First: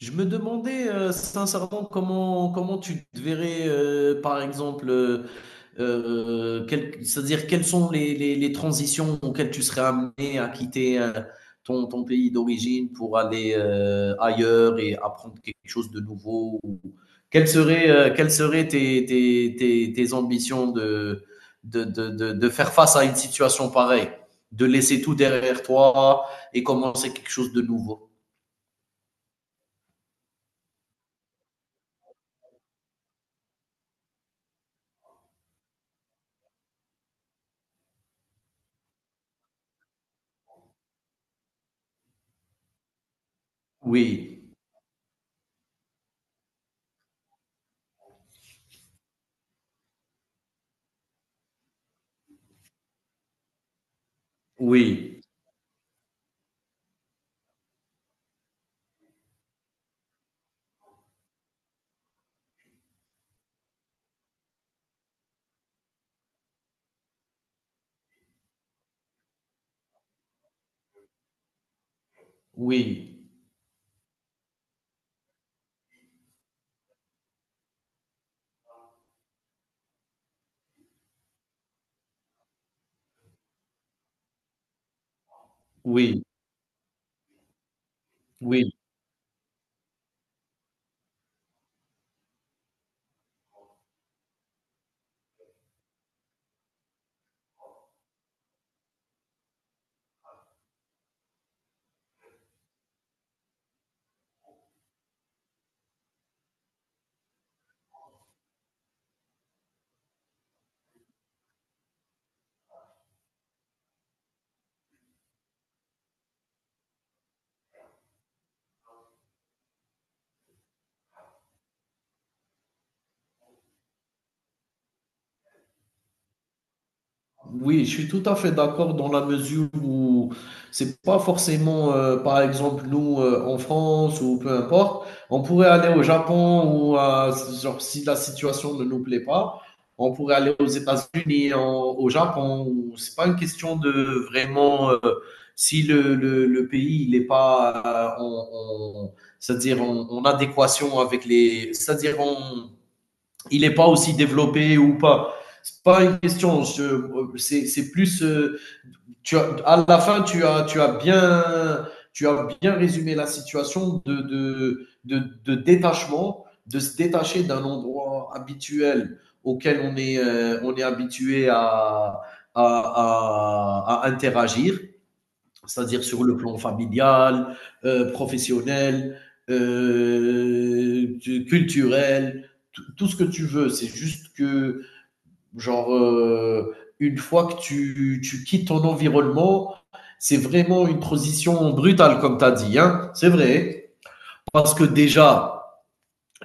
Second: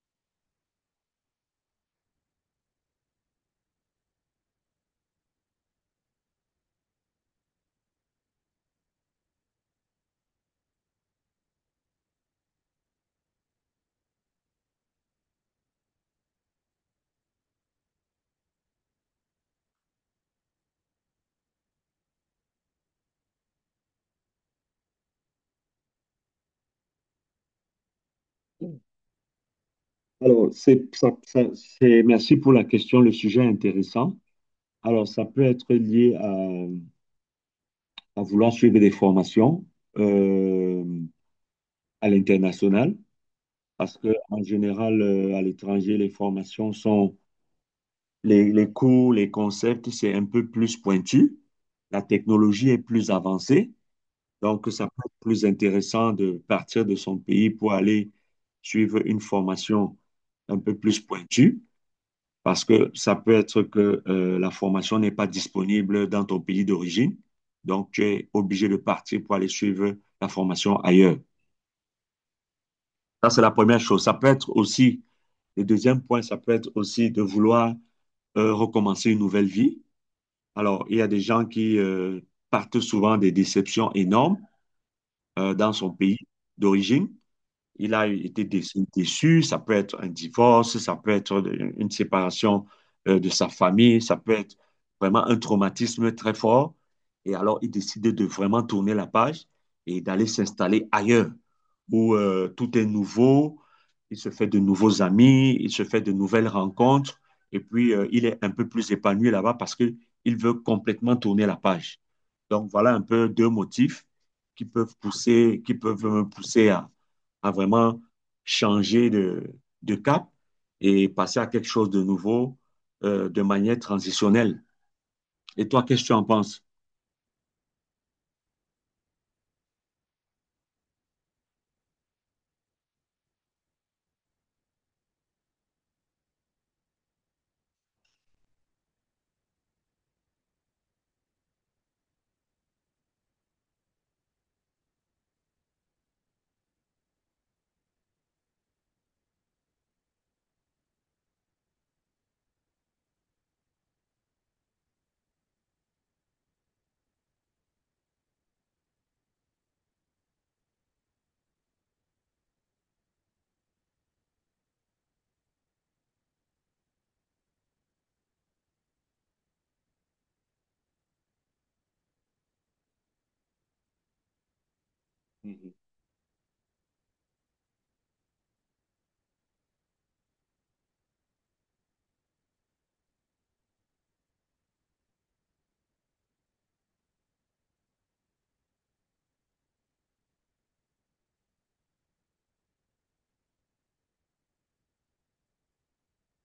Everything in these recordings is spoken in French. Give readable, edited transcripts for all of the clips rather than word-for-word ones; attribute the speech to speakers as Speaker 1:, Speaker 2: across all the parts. Speaker 1: Je me demandais sincèrement comment tu te verrais, par exemple, c'est-à-dire quelles sont les transitions auxquelles tu serais amené à quitter ton pays d'origine pour aller ailleurs et apprendre quelque chose de nouveau quelles seraient tes ambitions de faire face à une situation pareille, de laisser tout derrière toi et commencer quelque chose de nouveau?
Speaker 2: Alors, c'est, ça- ça- c'est- merci pour la question, le sujet est intéressant. Alors, ça peut être lié à vouloir suivre des formations euh, à l'international, parce que en
Speaker 1: Oui,
Speaker 2: général, à l'étranger, les cours, les concepts, c'est un peu plus pointu. La technologie est plus avancée, donc ça peut être
Speaker 1: oui.
Speaker 2: plus intéressant de partir de son pays pour aller suivre une formation un peu plus pointue. Parce que ça peut être que la formation n'est pas disponible dans ton pays d'origine. Donc, tu es obligé de partir pour aller suivre la formation ailleurs.
Speaker 1: Oui,
Speaker 2: Ça, c'est la première chose. Ça peut être aussi, le deuxième point, ça peut être aussi de vouloir recommencer une nouvelle vie. Alors, il y a des gens qui partent souvent des déceptions énormes dans son pays
Speaker 1: oui,
Speaker 2: d'origine. Il a été dé-
Speaker 1: oui,
Speaker 2: déçu. Ça peut être un divorce, ça peut être une séparation de sa famille, ça peut être vraiment un traumatisme très fort. Et alors, il décide de vraiment tourner la page et d'aller s'installer ailleurs où tout est nouveau, il se fait de nouveaux amis, il se fait de nouvelles rencontres. Et puis, il est un peu plus épanoui là-bas parce qu'il veut complètement tourner la page. Donc, voilà un peu deux motifs qui peuvent pousser, qui peuvent me pousser à vraiment changer de cap et passer à quelque chose de nouveau, de manière transitionnelle. Et toi, qu'est-ce que tu en penses?
Speaker 1: oui, je suis tout à fait d'accord dans la mesure où c'est pas forcément, par exemple, nous en France ou peu importe, on pourrait aller au Japon ou à- genre si la situation ne nous plaît pas, on pourrait aller aux États-Unis, au Japon. C'est pas une question de vraiment si le pays il est pas en, en- c'est-à-dire en, en adéquation avec les, c'est-à-dire en il n'est pas aussi développé ou pas. C'est pas une question. C'est plus. À la fin, tu as bien. Tu as bien résumé la situation de détachement, de se détacher d'un endroit habituel auquel on est habitué à interagir
Speaker 2: Mhm.
Speaker 1: c'est-à-dire sur le plan familial, professionnel, euh, culturel, tout ce que tu veux. C'est juste que, genre, une fois que tu quittes ton environnement, c'est vraiment une transition brutale, comme tu as dit. Hein, c'est vrai. Parce que déjà,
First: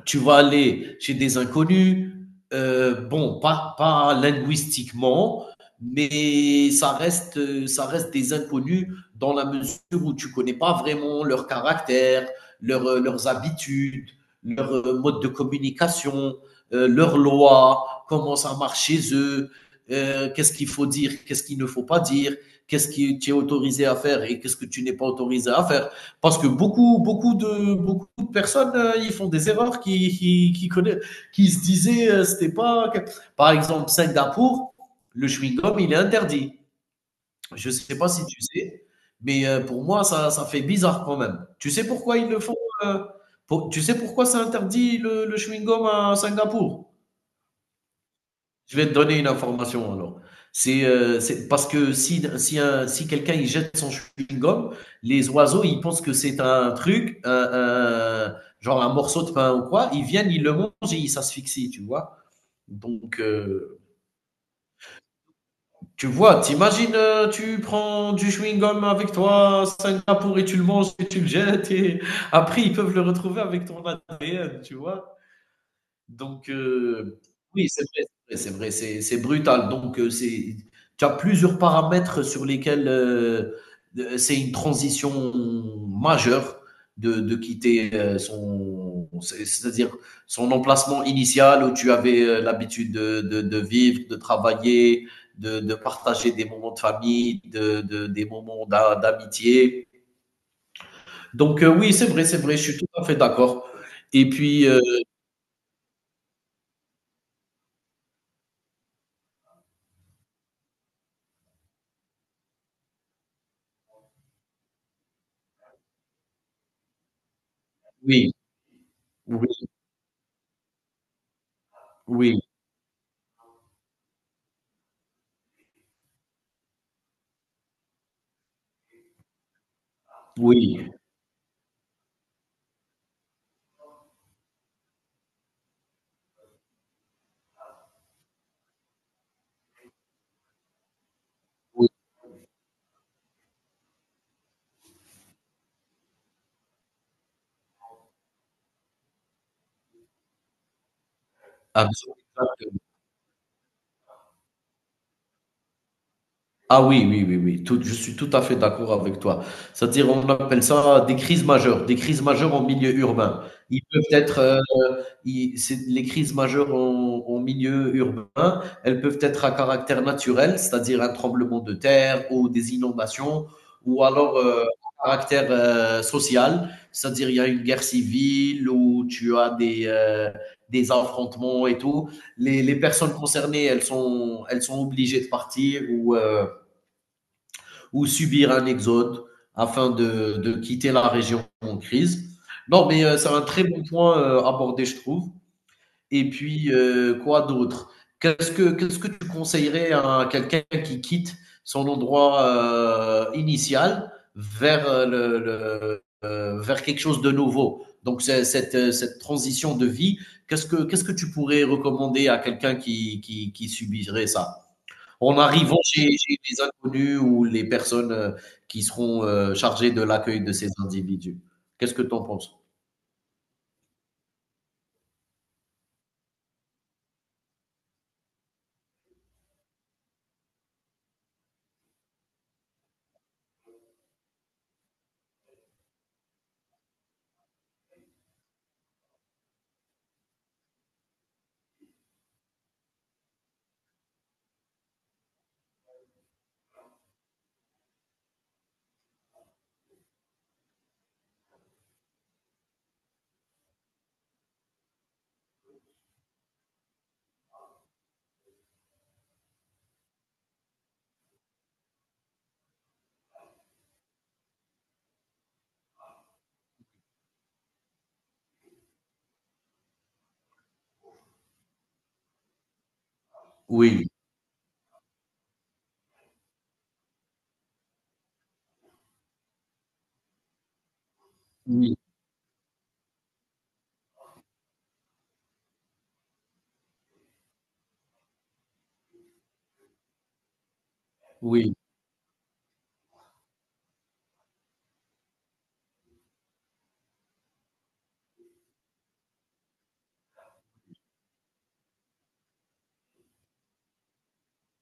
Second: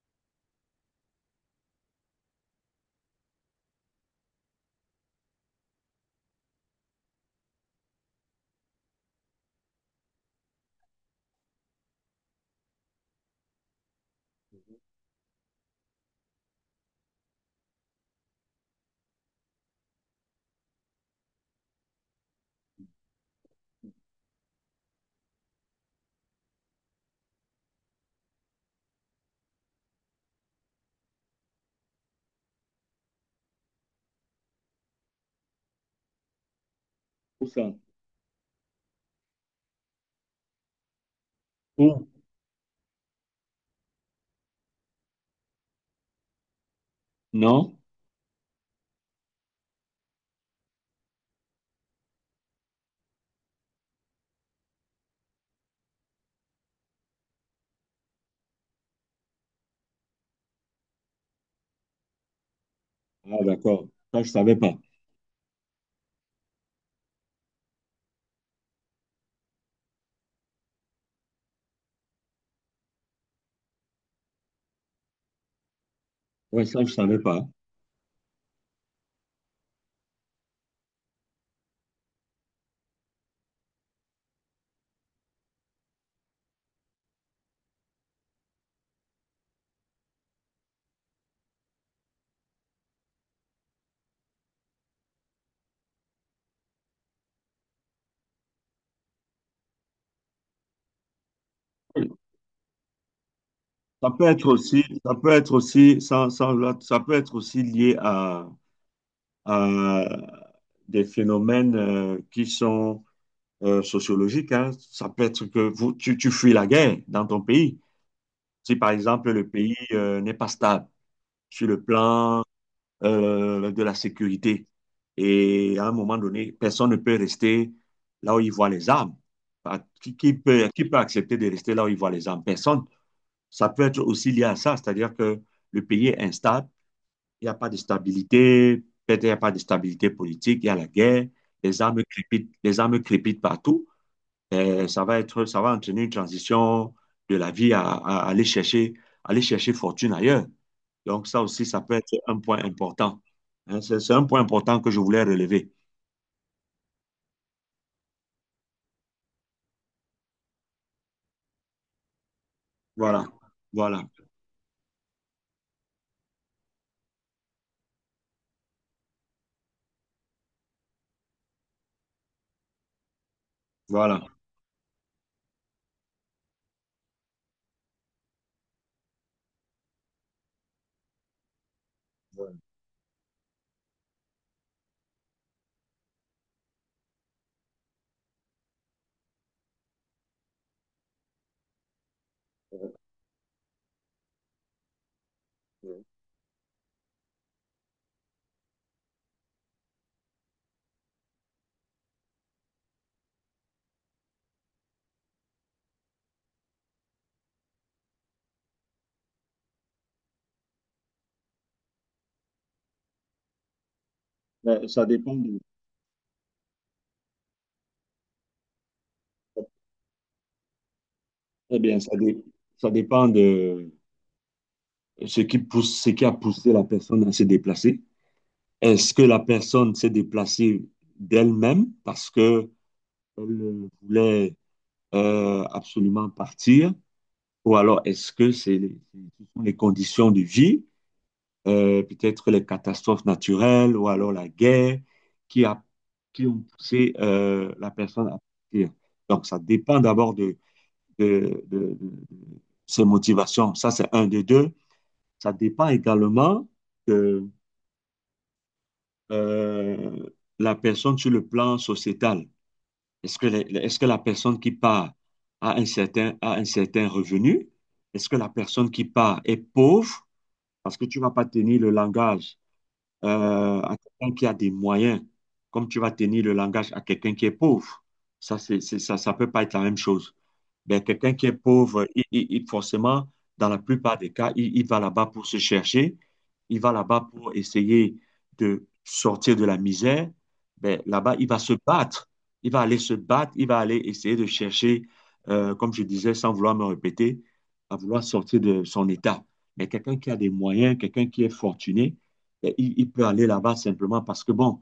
Speaker 1: tu vas aller chez des inconnus, bon, pas linguistiquement, mais ça reste des inconnus dans la mesure où tu ne connais pas vraiment leur caractère, leurs habitudes, leur mode de communication, leurs lois, comment ça marche chez eux, qu'est-ce qu'il faut dire, qu'est-ce qu'il ne faut pas dire, qu'est-ce que tu es autorisé à faire et qu'est-ce que tu n'es pas autorisé à faire. Parce que beaucoup de personnes, ils font des erreurs qui se disaient, c'était pas. Par exemple, Singapour, le chewing-gum, il est interdit.
Speaker 2: Pour
Speaker 1: Je
Speaker 2: ça.
Speaker 1: ne sais pas si tu sais, mais pour moi, ça fait bizarre quand même. Tu sais
Speaker 2: Pour?
Speaker 1: pourquoi ils le font euh, Tu sais pourquoi c'est interdit le chewing-gum à Singapour?
Speaker 2: Non?
Speaker 1: Je vais te donner une information alors. C'est parce que si quelqu'un il jette son chewing-gum, les oiseaux ils pensent que c'est un genre un morceau de pain ou quoi, ils viennent, ils le mangent et ils s'asphyxient, tu vois. Donc
Speaker 2: Ah, d'accord. Ça, je ne savais pas.
Speaker 1: tu vois, t'imagines, tu prends du chewing-gum avec toi, Singapour, et tu le manges et tu le jettes et après ils peuvent le retrouver avec ton ADN, tu vois. Donc,
Speaker 2: Oui, ça, je savais pas.
Speaker 1: oui, c'est vrai, c'est brutal. Donc, c'est tu as plusieurs paramètres sur lesquels, de c'est une transition majeure de quitter, son c'est-à-dire son emplacement initial où tu avais, l'habitude de vivre, de travailler, de partager des moments de famille, de des moments d'amitié. Donc, oui, c'est vrai, je suis tout à fait d'accord
Speaker 2: Ça peut
Speaker 1: et
Speaker 2: être
Speaker 1: puis,
Speaker 2: aussi, ça peut être aussi, ça peut être aussi lié à des phénomènes qui sont sociologiques, hein. Ça peut être que tu fuis la guerre dans ton pays.
Speaker 1: oui,
Speaker 2: Si, par exemple, le
Speaker 1: oui,
Speaker 2: pays n'est pas stable, sur le
Speaker 1: oui,
Speaker 2: plan de la sécurité. Et à un moment donné, personne ne peut rester là où il voit les armes. Ah, qui, qui
Speaker 1: oui.
Speaker 2: peut accepter de rester là où il voit les armes? Personne. Ça peut être aussi lié à ça, c'est-à-dire que le pays est instable, il n'y a pas de stabilité, peut-être il n'y a pas de stabilité politique, il y a la guerre,
Speaker 1: Oui,
Speaker 2: les armes crépitent partout. Et ça va être, ça va entraîner une transition de la vie à aller chercher fortune ailleurs. Donc, ça aussi, ça peut être un point
Speaker 1: absolument.
Speaker 2: important. Hein, c'est un point important que je voulais relever.
Speaker 1: Ah oui, oui, oui, oui, je suis tout à fait d'accord avec toi. C'est-à-dire, on appelle ça des crises majeures en milieu
Speaker 2: Voilà,
Speaker 1: urbain. Ils
Speaker 2: voilà,
Speaker 1: peuvent être, les crises majeures en milieu urbain, elles peuvent être à caractère naturel, c'est-à-dire un tremblement de terre ou des inondations, ou
Speaker 2: voilà.
Speaker 1: alors à caractère social, c'est-à-dire il y a une guerre civile ou tu as des affrontements et tout. Les personnes concernées, elles sont obligées de partir ou subir un exode afin de quitter la région en crise. Non, mais c'est un très bon point abordé, je trouve. Et puis, quoi d'autre? Qu'est-ce que tu conseillerais à quelqu'un qui quitte son endroit initial vers, vers quelque chose de nouveau? Donc, cette, cette transition de vie, qu'est-ce que tu pourrais recommander à quelqu'un qui subirait ça
Speaker 2: Mais ça dépend
Speaker 1: en
Speaker 2: de,
Speaker 1: arrivant chez les inconnus ou les personnes, qui seront, chargées de l'accueil de ces individus.
Speaker 2: très
Speaker 1: Qu'est-ce
Speaker 2: bien,
Speaker 1: que tu en penses?
Speaker 2: ça dépend de ce qui pousse, ce qui a poussé la personne à se déplacer. Est-ce que la personne s'est déplacée d'elle-même parce que elle voulait absolument partir, ou alors est-ce que ce sont les conditions de vie, peut-être les catastrophes naturelles, ou alors la guerre qui a, qui ont poussé la personne à partir. Donc, ça dépend d'abord de, de ses motivations. Ça, c'est un de deux. Ça dépend également de euh, la personne sur le plan sociétal. Est-ce que la personne qui part a un certain revenu? Est-ce que la personne qui part est pauvre? Parce que tu ne vas pas tenir le langage à
Speaker 1: Oui,
Speaker 2: quelqu'un qui a des moyens, comme tu vas tenir le langage à quelqu'un qui est pauvre. Ça, ça peut pas être la même chose. Ben, quelqu'un qui est
Speaker 1: oui,
Speaker 2: pauvre, forcément, dans la plupart des cas, il va là-bas pour se chercher, il va là-bas pour essayer de sortir de la misère. Ben, là-bas, il va se
Speaker 1: oui,
Speaker 2: battre, il va aller se battre, il va aller essayer de chercher, comme je disais, sans vouloir me répéter, à vouloir sortir de son état. Mais quelqu'un qui a des moyens, quelqu'un qui est fortuné, ben, il peut aller là-bas simplement parce que, bon,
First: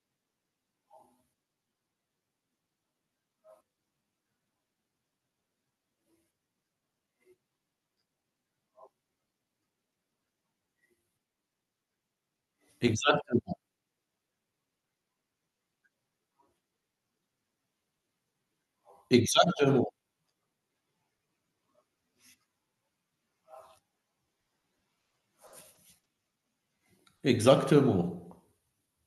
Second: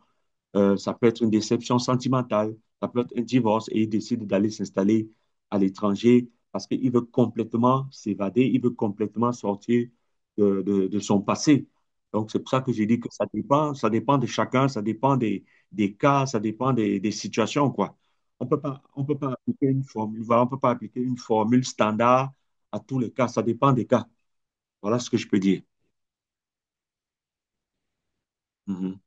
Speaker 2: ça peut être une déception sentimentale, ça peut être un divorce et il décide d'aller s'installer à l'étranger parce qu'il veut complètement s'évader, il veut complètement sortir de, de son passé. Donc, c'est pour ça que j'ai dit que
Speaker 1: exactement,
Speaker 2: ça dépend de chacun, ça dépend des cas, ça dépend des situations, quoi. On peut pas appliquer une
Speaker 1: exactement,
Speaker 2: formule, voilà, on peut pas appliquer une formule standard à tous les cas, ça dépend des cas. Voilà ce que je peux dire.
Speaker 1: exactement.
Speaker 2: Mhm.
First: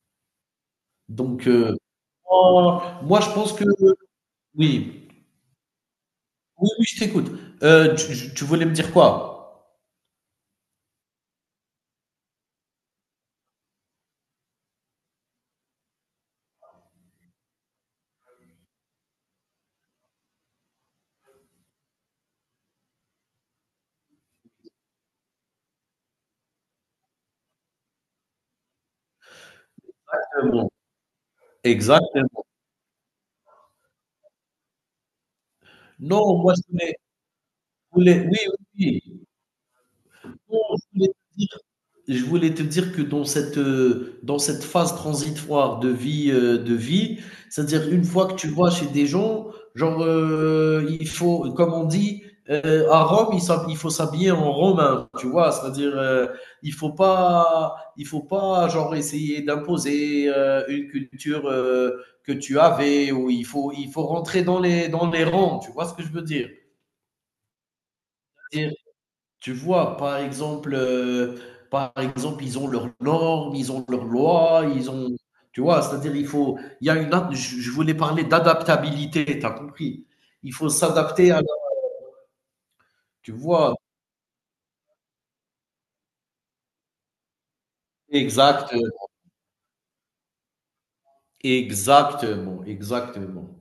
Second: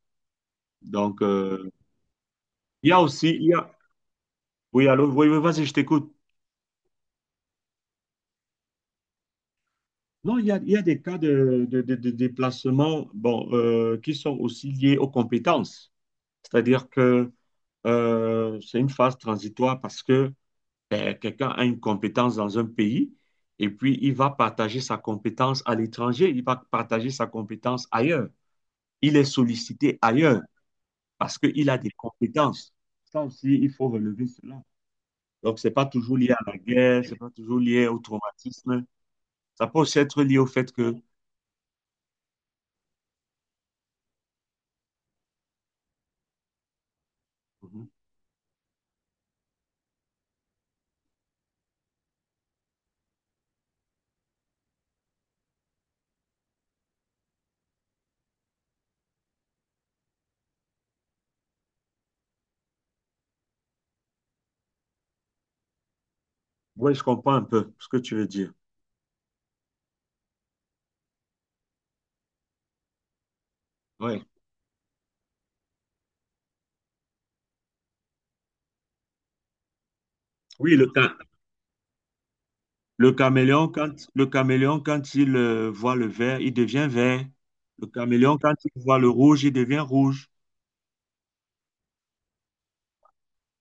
Speaker 2: Donc,
Speaker 1: Donc, oh,
Speaker 2: il y a
Speaker 1: moi
Speaker 2: aussi,
Speaker 1: je
Speaker 2: il y
Speaker 1: pense que
Speaker 2: a… Oui,
Speaker 1: oui,
Speaker 2: allô, oui, oui, vas-y, je t'écoute.
Speaker 1: oui, oui, je t'écoute. Tu voulais me dire quoi?
Speaker 2: Non, il y a des cas de, de déplacement, bon, qui sont aussi liés aux compétences. C'est-à-dire que c'est une phase transitoire parce que ben, quelqu'un a une compétence dans un pays et puis il va partager sa compétence à l'étranger, il va partager sa compétence ailleurs. Il est sollicité ailleurs
Speaker 1: Exactement,
Speaker 2: parce qu'il a des
Speaker 1: exactement.
Speaker 2: compétences. Ça aussi, il faut relever cela. Donc, ce n'est pas toujours lié à
Speaker 1: Non, moi
Speaker 2: la
Speaker 1: je voulais
Speaker 2: guerre, ce n'est pas toujours lié au
Speaker 1: oui, oui,
Speaker 2: traumatisme.
Speaker 1: oui.
Speaker 2: Ça peut aussi être lié au
Speaker 1: Non,
Speaker 2: fait
Speaker 1: je
Speaker 2: que…
Speaker 1: voulais te dire. Je voulais te dire que dans cette phase transitoire de vie, c'est-à-dire une fois que tu vas chez des gens, genre, il faut, comme on dit, à Rome, il faut s'habiller en romain, tu vois, c'est-à-dire, il faut pas, genre, essayer d'imposer une culture que tu avais, ou il faut rentrer dans dans les rangs, tu vois ce que je veux dire?
Speaker 2: Oui, je comprends un peu ce que tu veux dire.
Speaker 1: Tu vois, par exemple, ils ont leurs normes, ils ont leurs
Speaker 2: Oui.
Speaker 1: lois, ils ont, tu vois, c'est-à-dire il faut, il y a je voulais parler d'adaptabilité, t'as compris? Il faut
Speaker 2: Oui,
Speaker 1: s'adapter tu vois,
Speaker 2: le caméléon, quand il voit le vert, il devient vert. Le caméléon, quand
Speaker 1: exact.
Speaker 2: il voit le rouge, il devient rouge.
Speaker 1: Exactement, exactement.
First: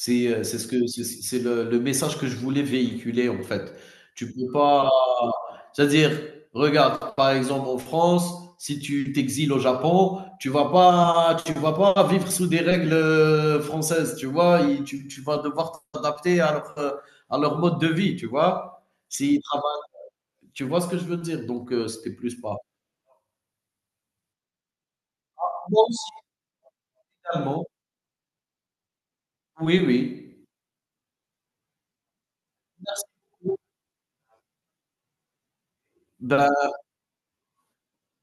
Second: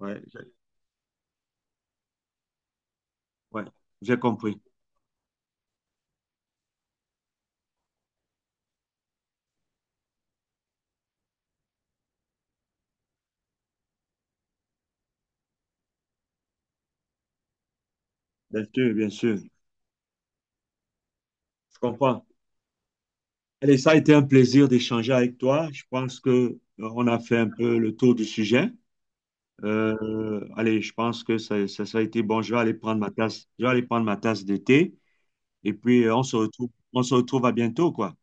Speaker 2: Oui, j'ai
Speaker 1: C'est ce que c'est le message que je voulais véhiculer, en
Speaker 2: ouais,
Speaker 1: fait.
Speaker 2: j'ai
Speaker 1: Tu peux
Speaker 2: compris.
Speaker 1: pas c'est-à-dire, regarde, par exemple, en France, si tu t'exiles au Japon, tu vas pas vivre sous des règles, françaises, tu vois? Il tu vas devoir t'adapter à leur mode de vie, tu
Speaker 2: Bien
Speaker 1: vois?
Speaker 2: sûr, bien sûr.
Speaker 1: S'ils travaillent tu vois ce que je veux dire? Donc,
Speaker 2: Je
Speaker 1: c'était
Speaker 2: comprends.
Speaker 1: plus pas.
Speaker 2: Allez, ça a été un plaisir d'échanger avec toi. Je
Speaker 1: Moi aussi,
Speaker 2: pense que on a fait un
Speaker 1: finalement.
Speaker 2: peu le tour du sujet.
Speaker 1: Oui, oui.
Speaker 2: Allez, je pense que ça a été bon. Je vais aller prendre
Speaker 1: Merci.
Speaker 2: ma tasse, je vais aller prendre ma tasse de thé. Et puis,
Speaker 1: Ben
Speaker 2: on se retrouve à bientôt, quoi.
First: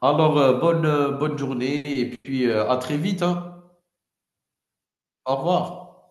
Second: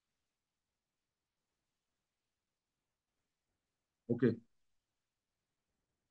Speaker 1: alors, bonne, bonne journée et puis à très vite, hein.
Speaker 2: OK.
Speaker 1: Au revoir.